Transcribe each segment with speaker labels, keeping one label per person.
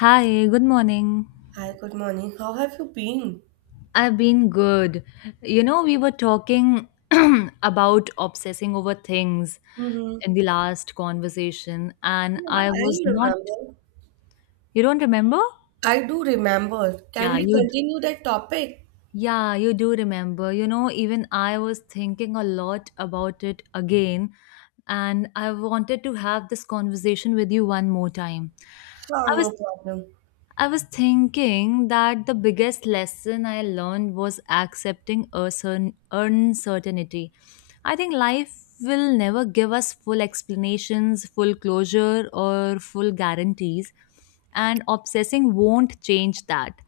Speaker 1: Hi, good morning.
Speaker 2: Hi, good morning. How have you been?
Speaker 1: I've been good. You know, we were talking about obsessing over things
Speaker 2: Mm-hmm.
Speaker 1: in the last conversation, and
Speaker 2: Yeah,
Speaker 1: I
Speaker 2: I
Speaker 1: was not.
Speaker 2: remember.
Speaker 1: You don't remember?
Speaker 2: I do remember. Can
Speaker 1: Yeah,
Speaker 2: we
Speaker 1: you. d-
Speaker 2: continue that topic?
Speaker 1: Yeah, you do remember. You know, even I was thinking a lot about it again, and I wanted to have this conversation with you one more time.
Speaker 2: Sure,
Speaker 1: I was
Speaker 2: no problem.
Speaker 1: I was thinking that the biggest lesson I learned was accepting a certain uncertainty. I think life will never give us full explanations, full closure, or full guarantees, and obsessing won't change that.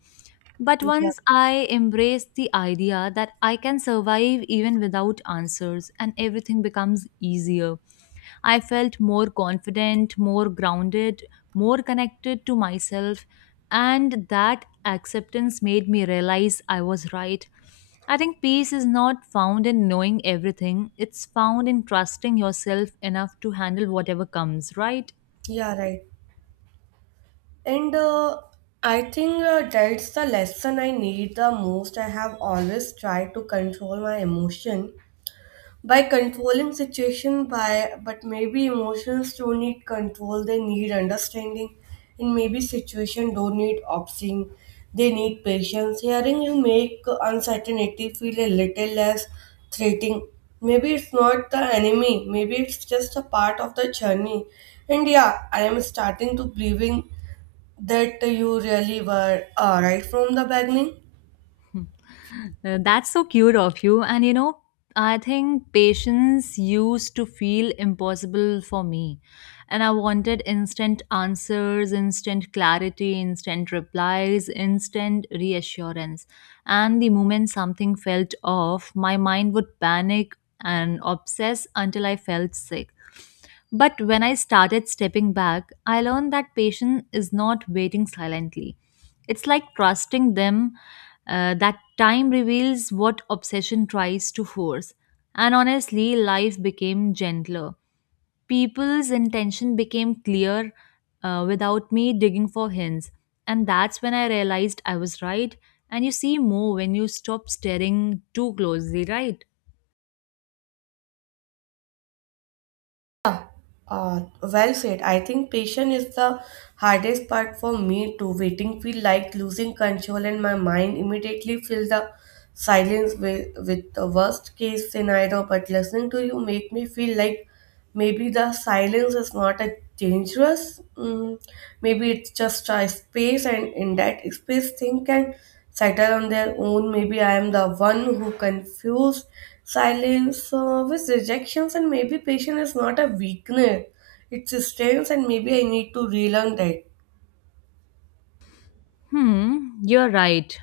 Speaker 1: But
Speaker 2: Yeah,
Speaker 1: once I embraced the idea that I can survive even without answers and everything becomes easier, I felt more confident, more grounded, more connected to myself, and that acceptance made me realize I was right. I think peace is not found in knowing everything, it's found in trusting yourself enough to handle whatever comes, right?
Speaker 2: yeah, right. And I think that's the lesson I need the most. I have always tried to control my emotion, by controlling situation by but maybe emotions don't need control, they need understanding, and maybe situation don't need opting, they need patience. Hearing you make uncertainty feel a little less threatening. Maybe it's not the enemy, maybe it's just a part of the journey. And yeah, I am starting to believing that you really were right from the beginning.
Speaker 1: That's so cute of you. And you know, I think patience used to feel impossible for me. And I wanted instant answers, instant clarity, instant replies, instant reassurance. And the moment something felt off, my mind would panic and obsess until I felt sick. But when I started stepping back, I learned that patience is not waiting silently. It's like trusting them that time reveals what obsession tries to force. And honestly, life became gentler. People's intention became clear without me digging for hints. And that's when I realized I was right. And you see more when you stop staring too closely, right?
Speaker 2: Well said. I think patience is the hardest part for me too. Waiting feel like losing control and my mind immediately fill the silence with the worst case scenario. But listening to you make me feel like maybe the silence is not a dangerous. Maybe it's just a space and in that space thing can settle on their own. Maybe I am the one who confused silence with rejections, and maybe patience is not a weakness, it's a strength, and maybe I need to relearn that.
Speaker 1: Hmm, you're right.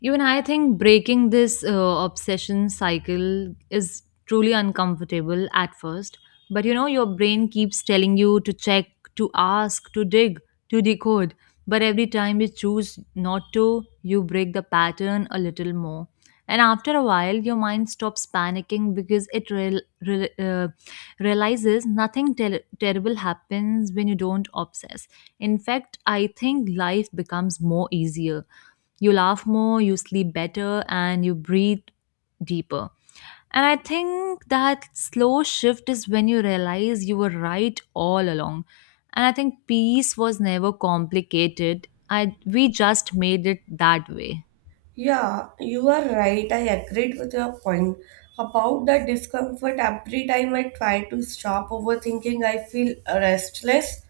Speaker 1: Even I think breaking this obsession cycle is truly uncomfortable at first. But you know, your brain keeps telling you to check, to ask, to dig, to decode. But every time you choose not to, you break the pattern a little more. And after a while, your mind stops panicking because it realizes nothing terrible happens when you don't obsess in fact, I think life becomes more easier. You laugh more, you sleep better, and you breathe deeper. And I think that slow shift is when you realize you were right all along. And I think peace was never complicated. I We just made it that way.
Speaker 2: Yeah, you are right. I agreed with your point about the discomfort. Every time I try to stop overthinking, I feel restless,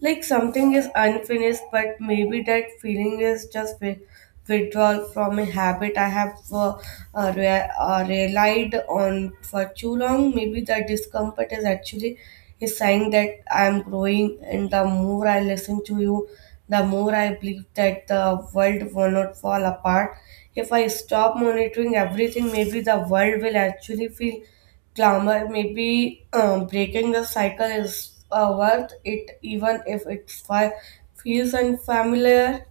Speaker 2: like something is unfinished, but maybe that feeling is just withdrawal from a habit I have relied on for too long. Maybe the discomfort is actually a sign that I am growing, and the more I listen to you, the more I believe that the world will not fall apart. If I stop monitoring everything, maybe the world will actually feel calmer. Maybe breaking the cycle is worth it, even if it feels unfamiliar.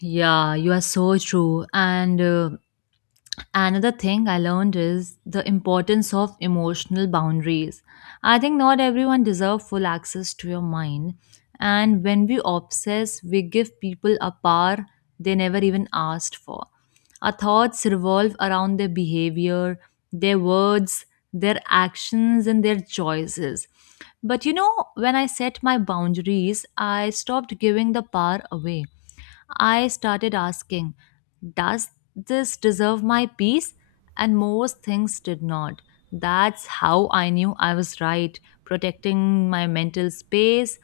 Speaker 1: Yeah, you are so true. And Another thing I learned is the importance of emotional boundaries. I think not everyone deserves full access to your mind, and when we obsess, we give people a power they never even asked for. Our thoughts revolve around their behavior, their words, their actions, and their choices. But you know, when I set my boundaries, I stopped giving the power away. I started asking, does this deserve my peace? And most things did not. That's how I knew I was right, protecting my mental space.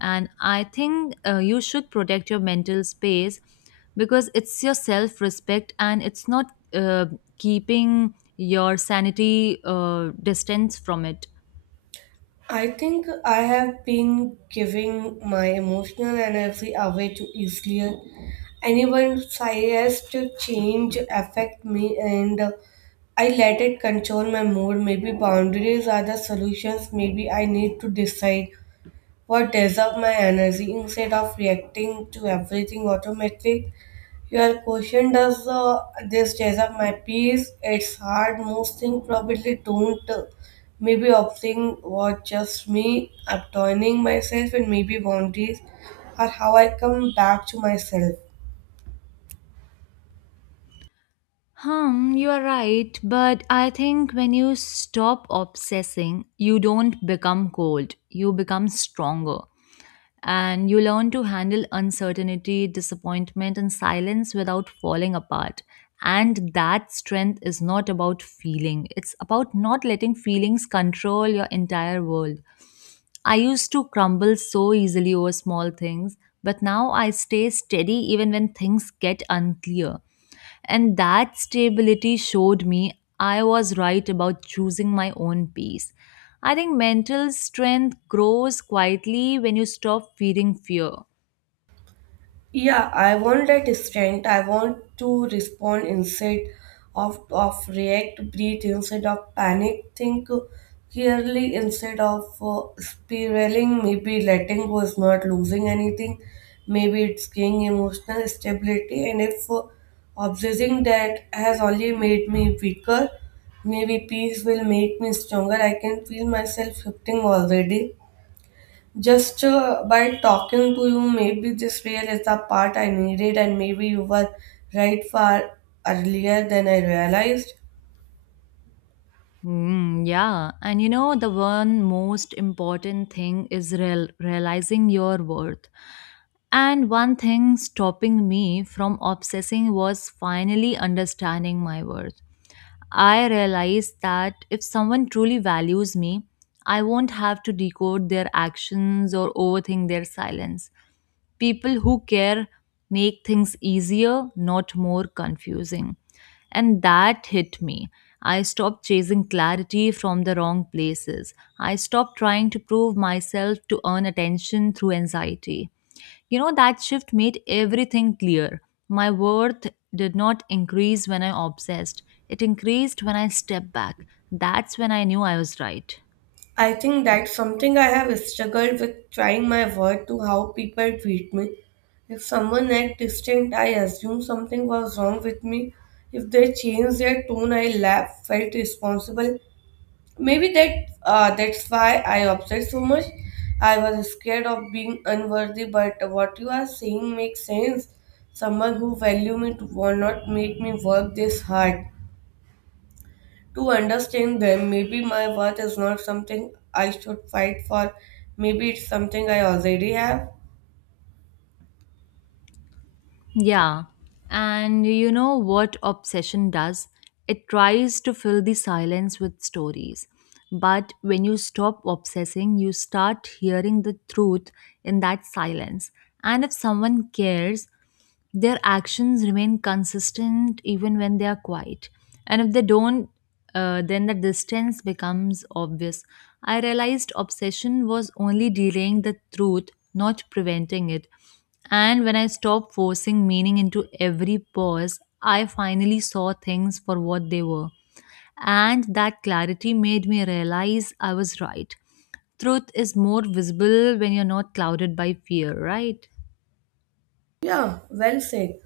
Speaker 1: And I think you should protect your mental space because it's your self respect and it's not uh, keeping your sanity distance from it.
Speaker 2: I think I have been giving my emotional energy away too easily. Anyone slightest change affect me and I let it control my mood. Maybe boundaries are the solutions. Maybe I need to decide what deserves my energy instead of reacting to everything automatically. Your question does this chase up my peace? It's hard. Most things probably don't. Maybe opting was just me, abandoning myself, and maybe boundaries are how I come back to myself.
Speaker 1: Hmm, you are right, but I think when you stop obsessing, you don't become cold, you become stronger. And you learn to handle uncertainty, disappointment, and silence without falling apart. And that strength is not about feeling, it's about not letting feelings control your entire world. I used to crumble so easily over small things, but now I stay steady even when things get unclear. And that stability showed me I was right about choosing my own peace. I think mental strength grows quietly when you stop fearing fear.
Speaker 2: Yeah, I want that strength. I want to respond instead of react, breathe instead of panic, think clearly instead of spiraling. Maybe letting go is not losing anything. Maybe it's gaining emotional stability. And if obsessing that has only made me weaker, maybe peace will make me stronger. I can feel myself shifting already. Just by talking to you, maybe this real is the part I needed, and maybe you were right far earlier than I realized.
Speaker 1: Mm, yeah, and you know, the one most important thing is realizing your worth. And one thing stopping me from obsessing was finally understanding my worth. I realized that if someone truly values me, I won't have to decode their actions or overthink their silence. People who care make things easier, not more confusing. And that hit me. I stopped chasing clarity from the wrong places. I stopped trying to prove myself to earn attention through anxiety. You know, that shift made everything clear. My worth did not increase when I obsessed, it increased when I stepped back. That's when I knew I was right.
Speaker 2: I think that's something I have struggled with, trying my word to how people treat me. If someone act distant, I assume something was wrong with me. If they change their tone, I laugh, felt responsible. Maybe that That's why I obsessed so much. I was scared of being unworthy, but what you are saying makes sense. Someone who value me to will not make me work this hard to understand them. Maybe my worth is not something I should fight for. Maybe it's something I already have.
Speaker 1: Yeah. And you know what obsession does? It tries to fill the silence with stories. But when you stop obsessing, you start hearing the truth in that silence. And if someone cares, their actions remain consistent even when they are quiet. And if they don't, then the distance becomes obvious. I realized obsession was only delaying the truth, not preventing it. And when I stopped forcing meaning into every pause, I finally saw things for what they were. And that clarity made me realize I was right. Truth is more visible when you're not clouded by fear, right?
Speaker 2: Yeah, well said.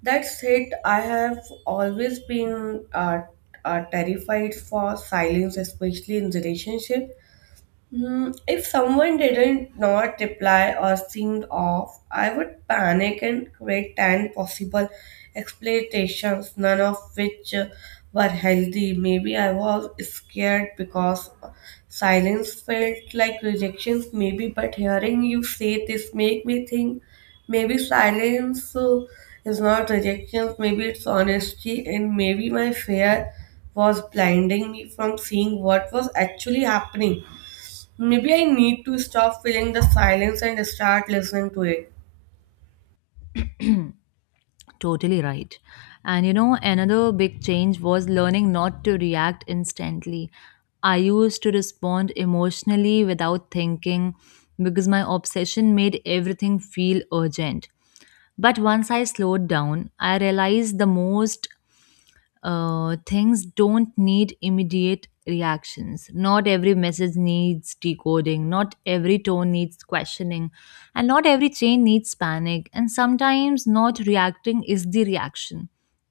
Speaker 2: That's it. I have always been terrified for silence, especially in relationship. Hmm. If someone didn't not reply or seemed off, I would panic and create 10 possible explanations, none of which were healthy. Maybe I was scared because silence felt like rejections, maybe, but hearing you say this make me think maybe silence is not rejections, maybe it's honesty, and maybe my fear was blinding me from seeing what was actually happening. Maybe I need to stop feeling the silence and start listening to it.
Speaker 1: Totally right. And you know, another big change was learning not to react instantly. I used to respond emotionally without thinking because my obsession made everything feel urgent. But once I slowed down, I realized the most things don't need immediate reactions. Not every message needs decoding, not every tone needs questioning, and not every chain needs panic. And sometimes not reacting is the reaction,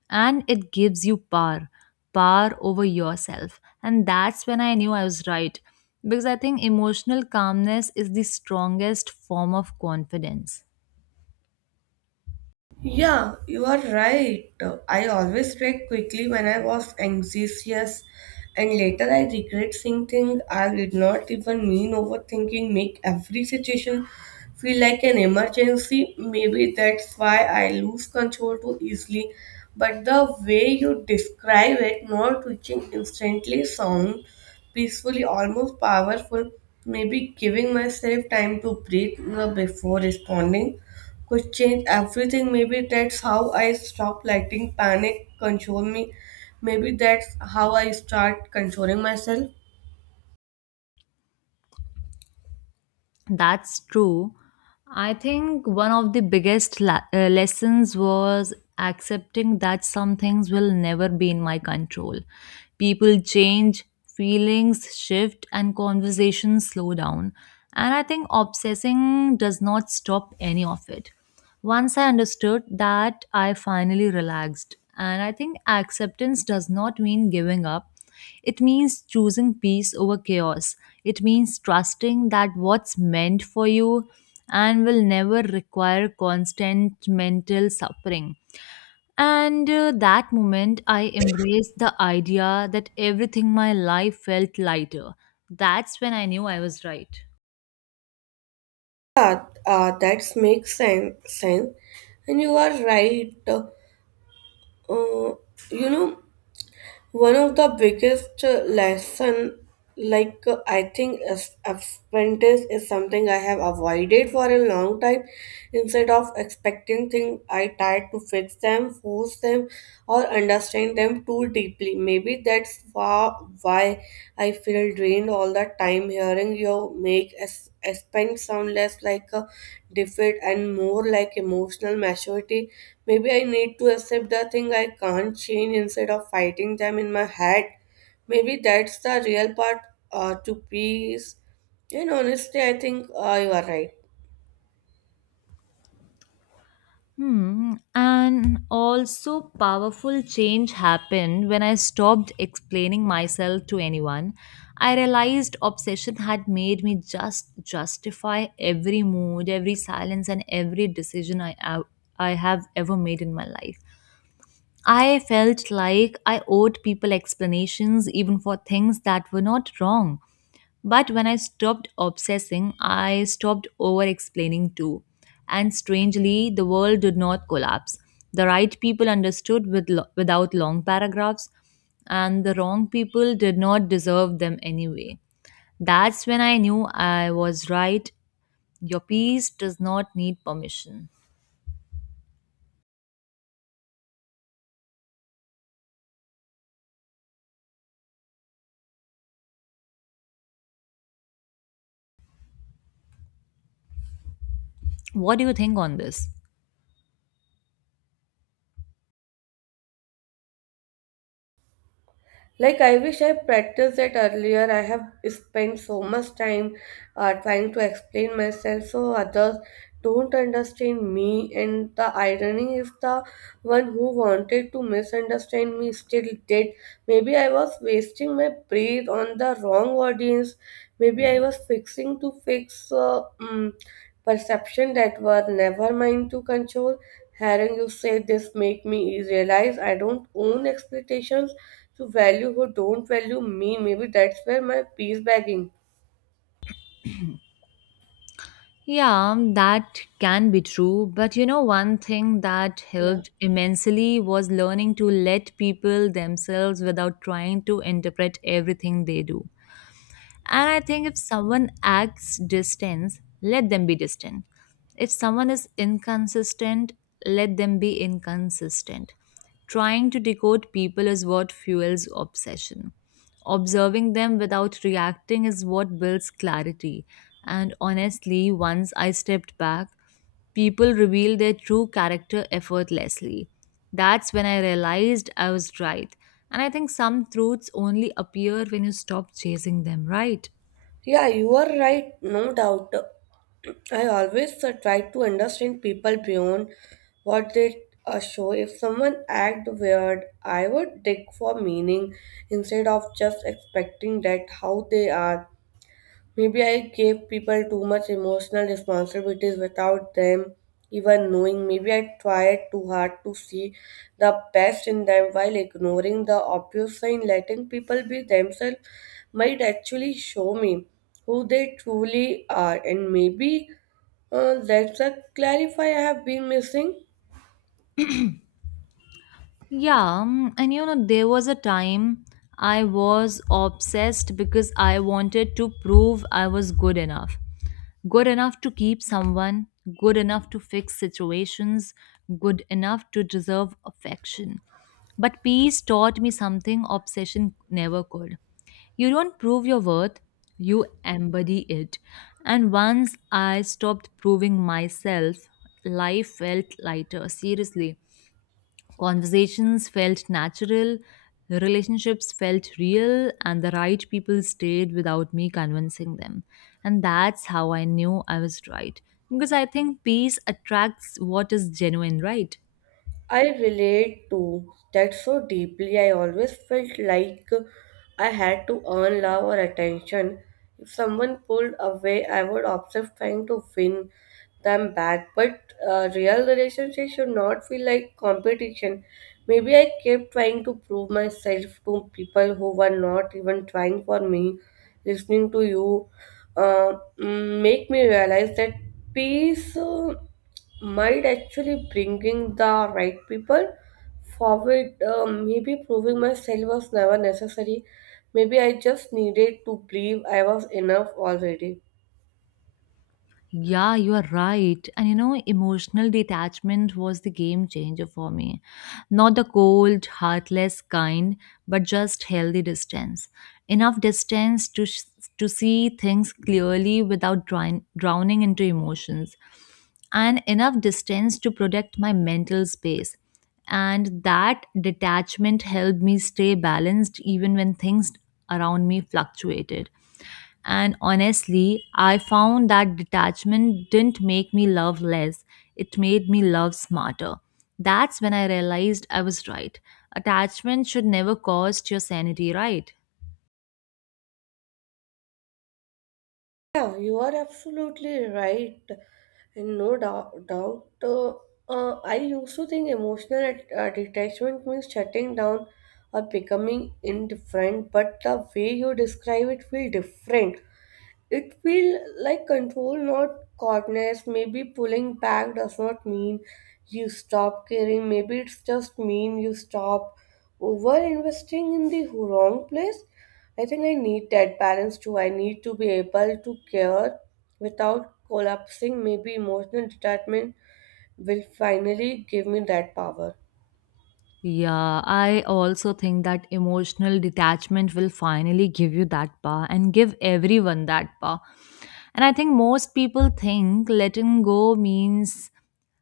Speaker 1: and it gives you power over yourself. And that's when I knew I was right because I think emotional calmness is the strongest form of confidence.
Speaker 2: Yeah, you are right. I always react quickly when I was anxious, and later I regret saying things I did not even mean. Overthinking make every situation feel like an emergency. Maybe that's why I lose control too easily. But the way you describe it, not reaching instantly, sound peacefully, almost powerful. Maybe giving myself time to breathe before responding could change everything. Maybe that's how I stop letting panic control me. Maybe that's how I start controlling myself.
Speaker 1: That's true. I think one of the biggest lessons was accepting that some things will never be in my control. People change, feelings shift, and conversations slow down. And I think obsessing does not stop any of it. Once I understood that, I finally relaxed. And I think acceptance does not mean giving up. It means choosing peace over chaos. It means trusting that what's meant for you and will never require constant mental suffering. And that moment, I embraced the idea that everything my life felt lighter. That's when I knew I was right.
Speaker 2: Yeah, that makes sense. And you are right. Uh, you know, one of the biggest lesson, I think, as apprentice is something I have avoided for a long time. Instead of expecting things, I tried to fix them, force them, or understand them too deeply. Maybe that's why I feel drained all the time. Hearing you make Aspen sound less like a defeat and more like emotional maturity. Maybe I need to accept the thing I can't change instead of fighting them in my head. Maybe that's the real part to peace. And honestly, I think you are right.
Speaker 1: Hmm. And also, powerful change happened when I stopped explaining myself to anyone. I realized obsession had made me just justify every mood, every silence, and every decision I have ever made in my life. I felt like I owed people explanations even for things that were not wrong. But when I stopped obsessing, I stopped over explaining too. And strangely, the world did not collapse. The right people understood with without long paragraphs, and the wrong people did not deserve them anyway. That's when I knew I was right. Your piece does not need permission. What do you think on this?
Speaker 2: Like, I wish I practiced that earlier. I have spent so much time trying to explain myself so others don't understand me. And the irony is, the one who wanted to misunderstand me still did. Maybe I was wasting my breath on the wrong audience. Maybe I was fixing to fix perception that was never mine to control. Hearing you say this make me realize I don't own expectations to value who don't value me. Maybe that's where my peace begging.
Speaker 1: Yeah, that can be true. But you know, one thing that
Speaker 2: Yeah.
Speaker 1: helped immensely was learning to let people themselves without trying to interpret everything they do. And I think if someone acts distant, let them be distant. If someone is inconsistent, let them be inconsistent. Trying to decode people is what fuels obsession. Observing them without reacting is what builds clarity. And honestly, once I stepped back, people reveal their true character effortlessly. That's when I realized I was right. And I think some truths only appear when you stop chasing them, right?
Speaker 2: Yeah, you are right, no doubt. I always try to understand people beyond what they show. If someone act weird, I would dig for meaning instead of just expecting that how they are. Maybe I gave people too much emotional responsibilities without them even knowing. Maybe I tried too hard to see the best in them while ignoring the obvious sign. Letting people be themselves might actually show me who they truly are, and maybe that's a clarify I have been missing.
Speaker 1: Yeah, and you know, there was a time I was obsessed because I wanted to prove I was good enough. Good enough to keep someone, good enough to fix situations, good enough to deserve affection. But peace taught me something obsession never could. You don't prove your worth, you embody it. And once I stopped proving myself, life felt lighter, seriously. Conversations felt natural, relationships felt real, and the right people stayed without me convincing them. And that's how I knew I was right. Because I think peace attracts what is genuine, right?
Speaker 2: I relate to that so deeply. I always felt like I had to earn love or attention. If someone pulled away, I would obsess trying to win them back. But real relationships should not feel like competition. Maybe I kept trying to prove myself to people who were not even trying for me. Listening to you make me realize that peace might actually bringing the right people forward. Maybe proving myself was never necessary. Maybe I just needed to believe I was enough already.
Speaker 1: Yeah, you are right. And you know, emotional detachment was the game changer for me. Not the cold, heartless kind, but just healthy distance. Enough distance to to see things clearly without drowning into emotions, and enough distance to protect my mental space. And that detachment helped me stay balanced even when things around me fluctuated. And honestly, I found that detachment didn't make me love less, it made me love smarter. That's when I realized I was right. Attachment should never cost your sanity, right?
Speaker 2: Yeah, you are absolutely right, and no doubt. I used to think emotional detachment means shutting down or becoming indifferent, but the way you describe it feel different. It feels like control, not coldness. Maybe pulling back does not mean you stop caring. Maybe it's just mean you stop over investing in the wrong place. I think I need that balance too. I need to be able to care without collapsing. Maybe emotional detachment will finally give me that power.
Speaker 1: Yeah, I also think that emotional detachment will finally give you that power and give everyone that power. And I think most people think letting go means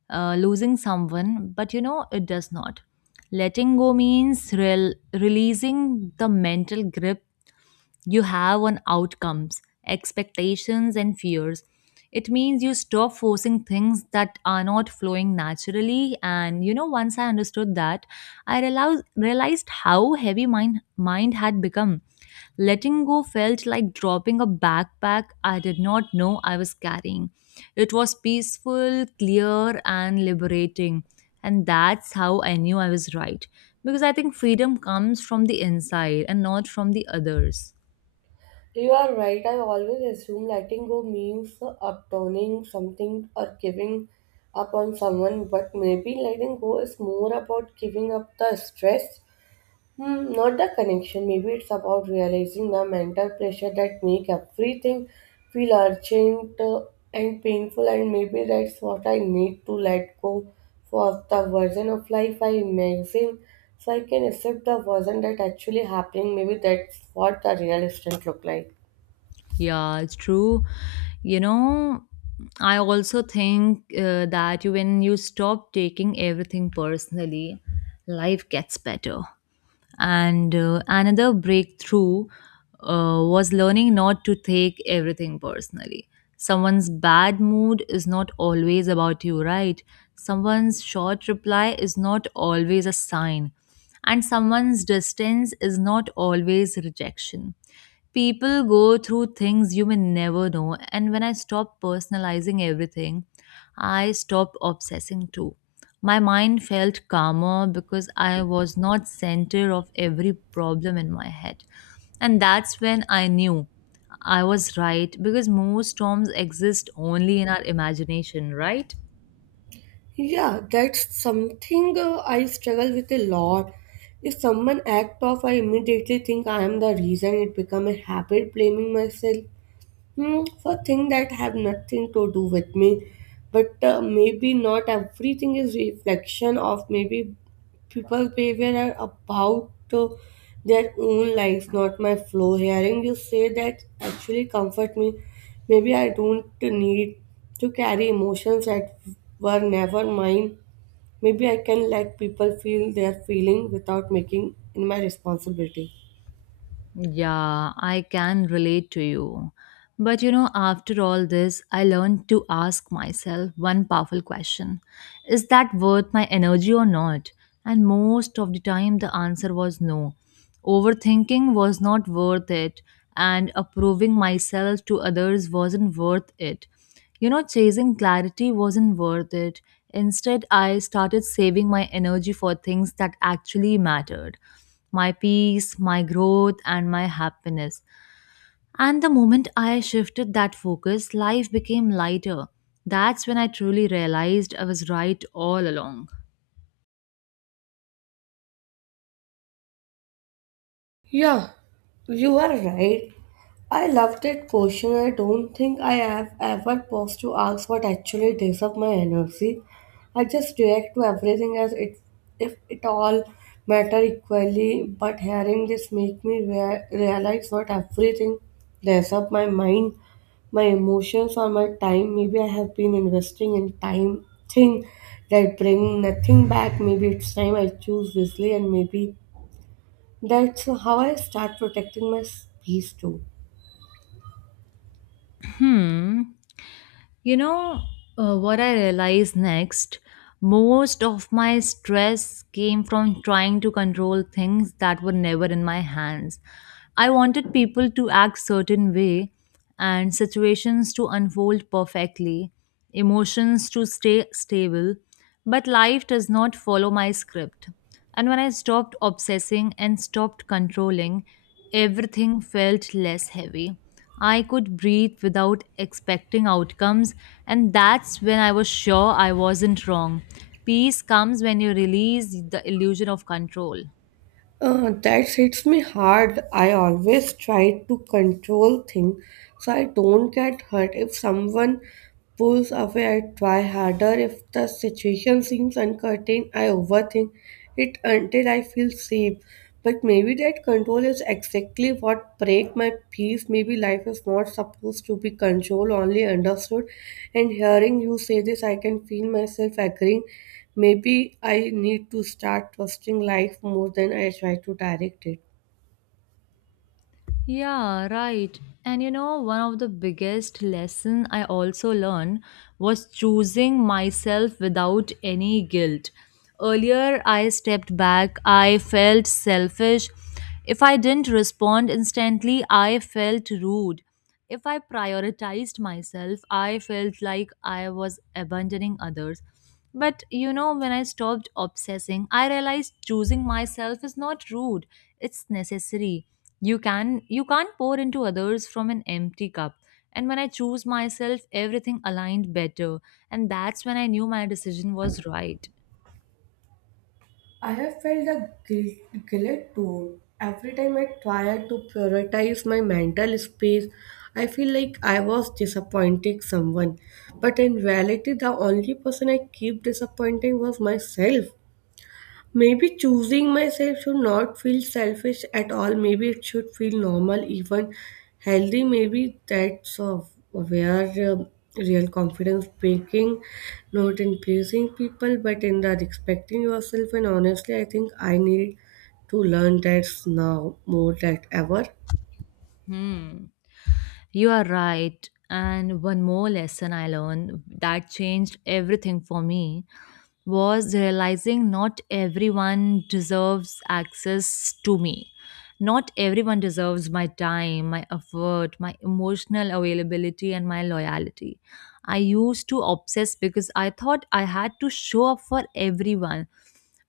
Speaker 1: losing someone, but you know, it does not. Letting go means releasing the mental grip you have on outcomes, expectations, and fears. It means you stop forcing things that are not flowing naturally. And you know, once I understood that, realized how heavy my mind had become. Letting go felt like dropping a backpack I did not know I was carrying. It was peaceful, clear, and liberating. And that's how I knew I was right. Because I think freedom comes from the inside and not from the others.
Speaker 2: You are right. I always assume letting go means abandoning something or giving up on someone, but maybe letting go is more about giving up the stress, hmm, not the connection. Maybe it's about realizing the mental pressure that make everything feel urgent and painful, and maybe that's what I need to let go for the version of life I imagine. So I can accept the version that actually happening. Maybe that's what the real instant look like.
Speaker 1: Yeah, it's true. You know, I also think that when you stop taking everything personally, life gets better. And Another breakthrough was learning not to take everything personally. Someone's bad mood is not always about you, right? Someone's short reply is not always a sign. And someone's distance is not always rejection. People go through things you may never know, and when I stopped personalizing everything, I stopped obsessing too. My mind felt calmer because I was not center of every problem in my head. And that's when I knew I was right, because most storms exist only in our imagination, right?
Speaker 2: Yeah, that's something I struggle with a lot. If someone act off, I immediately think I am the reason it become a habit, blaming myself. Hmm, for things that have nothing to do with me, but maybe not everything is reflection of maybe people's behavior are about their own lives, not my flow. Hearing you say that actually comfort me. Maybe I don't need to carry emotions that were never mine. Maybe I can let people feel their feeling without making in my responsibility.
Speaker 1: Yeah, I can relate to you. But you know, after all this, I learned to ask myself one powerful question. Is that worth my energy or not? And most of the time, the answer was no. Overthinking was not worth it, and approving myself to others wasn't worth it. You know, chasing clarity wasn't worth it. Instead, I started saving my energy for things that actually mattered: my peace, my growth, and my happiness. And the moment I shifted that focus, life became lighter. That's when I truly realized I was right all along.
Speaker 2: Yeah, you are right. I love that question. I don't think I have ever paused to ask what actually takes up my energy. I just react to everything as it, if it all matter equally. But hearing this make me realize not everything takes up my mind, my emotions, or my time. Maybe I have been investing in time thing that bring nothing back. Maybe it's time I choose wisely, and maybe that's how I start protecting my peace too.
Speaker 1: Hmm. You know what I realized next? Most of my stress came from trying to control things that were never in my hands. I wanted people to act certain way, and situations to unfold perfectly, emotions to stay stable, but life does not follow my script. And when I stopped obsessing and stopped controlling, everything felt less heavy. I could breathe without expecting outcomes, and that's when I was sure I wasn't wrong. Peace comes when you release the illusion of control.
Speaker 2: That hits me hard. I always try to control things so I don't get hurt. If someone pulls away, I try harder. If the situation seems uncertain, I overthink it until I feel safe. But maybe that control is exactly what break my peace. Maybe life is not supposed to be controlled, only understood. And hearing you say this, I can feel myself agreeing. Maybe I need to start trusting life more than I try to direct it.
Speaker 1: Yeah, right. And you know, one of the biggest lesson I also learned was choosing myself without any guilt. Earlier, I stepped back. I felt selfish. If I didn't respond instantly, I felt rude. If I prioritized myself, I felt like I was abandoning others. But you know, when I stopped obsessing, I realized choosing myself is not rude, it's necessary. You can't pour into others from an empty cup. And when I choose myself, everything aligned better. And that's when I knew my decision was right.
Speaker 2: I have felt the guilt too. Every time I tried to prioritize my mental space, I feel like I was disappointing someone. But in reality, the only person I keep disappointing was myself. Maybe choosing myself should not feel selfish at all. Maybe it should feel normal, even healthy. Maybe that's of where real confidence breaking, not in pleasing people, but in the respecting yourself. And honestly, I think I need to learn that now more than ever.
Speaker 1: Hmm. You are right. And one more lesson I learned that changed everything for me was realizing not everyone deserves access to me. Not everyone deserves my time, my effort, my emotional availability, and my loyalty. I used to obsess because I thought I had to show up for everyone.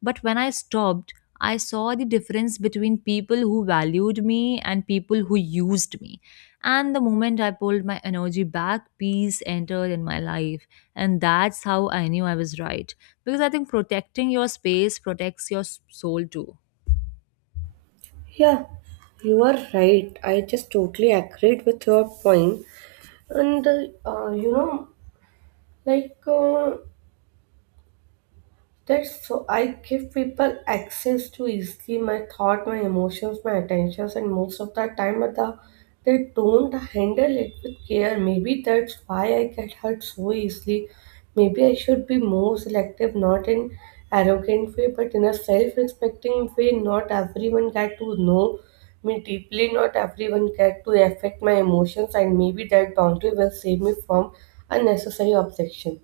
Speaker 1: But when I stopped, I saw the difference between people who valued me and people who used me. And the moment I pulled my energy back, peace entered in my life. And that's how I knew I was right. Because I think protecting your space protects your soul too.
Speaker 2: Yeah, you are right. I just totally agreed with your point. And You know, like uh, that's so I give people access to easily my thought, my emotions, my attentions, and most of the time at the they don't handle it with care. Maybe that's why I get hurt so easily. Maybe I should be more selective, not in arrogant way, but in a self-respecting way. Not everyone get to know me deeply. Not everyone get to affect my emotions, and maybe that boundary will save me from unnecessary objection.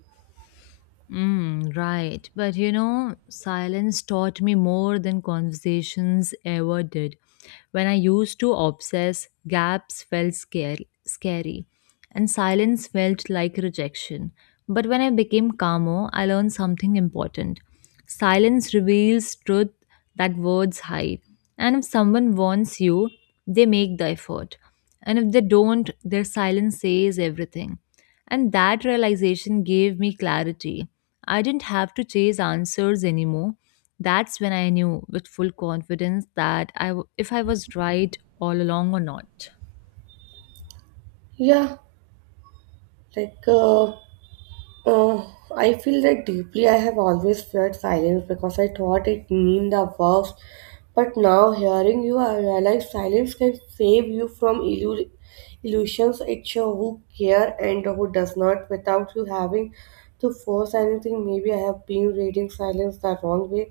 Speaker 1: Mm, right. But you know, silence taught me more than conversations ever did. When I used to obsess, gaps felt scary, and silence felt like rejection. But when I became calmer, I learned something important. Silence reveals truth that words hide. And if someone wants you, they make the effort. And if they don't, their silence says everything. And that realization gave me clarity. I didn't have to chase answers anymore. That's when I knew with full confidence that if I was right all along or not.
Speaker 2: Yeah, like. Oh, I feel that deeply. I have always feared silence because I thought it meant the worst. But now, hearing you, I realize silence can save you from illusions. It shows who care and who does not without you having to force anything. Maybe I have been reading silence the wrong way.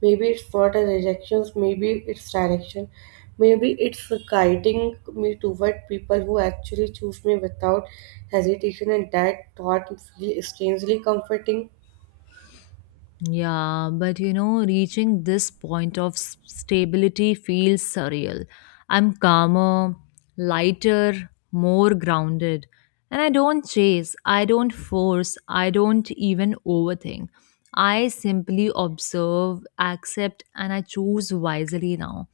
Speaker 2: Maybe it's not a rejection, maybe it's direction. Maybe it's guiding me toward people who actually choose me without hesitation, and that thought feels strangely comforting.
Speaker 1: Yeah, but you know, reaching this point of stability feels surreal. I'm calmer, lighter, more grounded. And I don't chase, I don't force, I don't even overthink. I simply observe, accept, and I choose wisely now.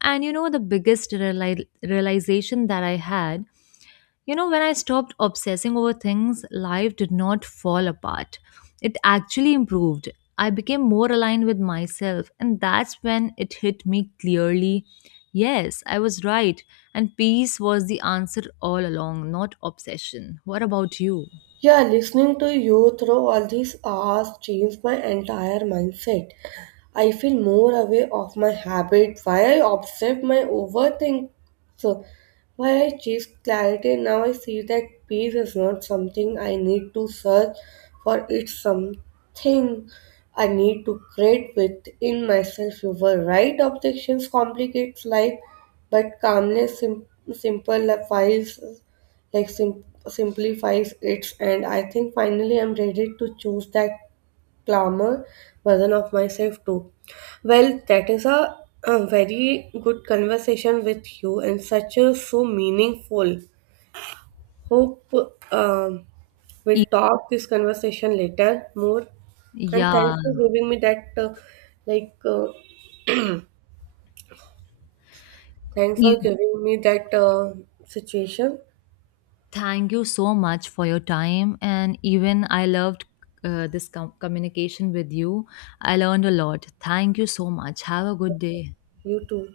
Speaker 1: And you know, the biggest realization that I had, you know, when I stopped obsessing over things, life did not fall apart. It actually improved. I became more aligned with myself, and that's when it hit me clearly. Yes, I was right, and peace was the answer all along, not obsession. What about you?
Speaker 2: Yeah, listening to you through all these hours changed my entire mindset. I feel more aware of my habit, why I observe my overthink, so why I chase clarity. Now I see that peace is not something I need to search for, it's something I need to create within myself. You were right, objections complicates life, but calmness, simple files like simplifies it. And I think finally I'm ready to choose that glamour version of myself too. Well, that is a very good conversation with you and such a so meaningful. Hope um, we'll
Speaker 1: E-
Speaker 2: talk this conversation later more. And
Speaker 1: Yeah,
Speaker 2: thanks for giving me that like uh, thanks for
Speaker 1: e-
Speaker 2: giving me that situation.
Speaker 1: thank you so much for your time, and even I loved this communication with you. I learned a lot. Thank you so much. Have a good day.
Speaker 2: You too.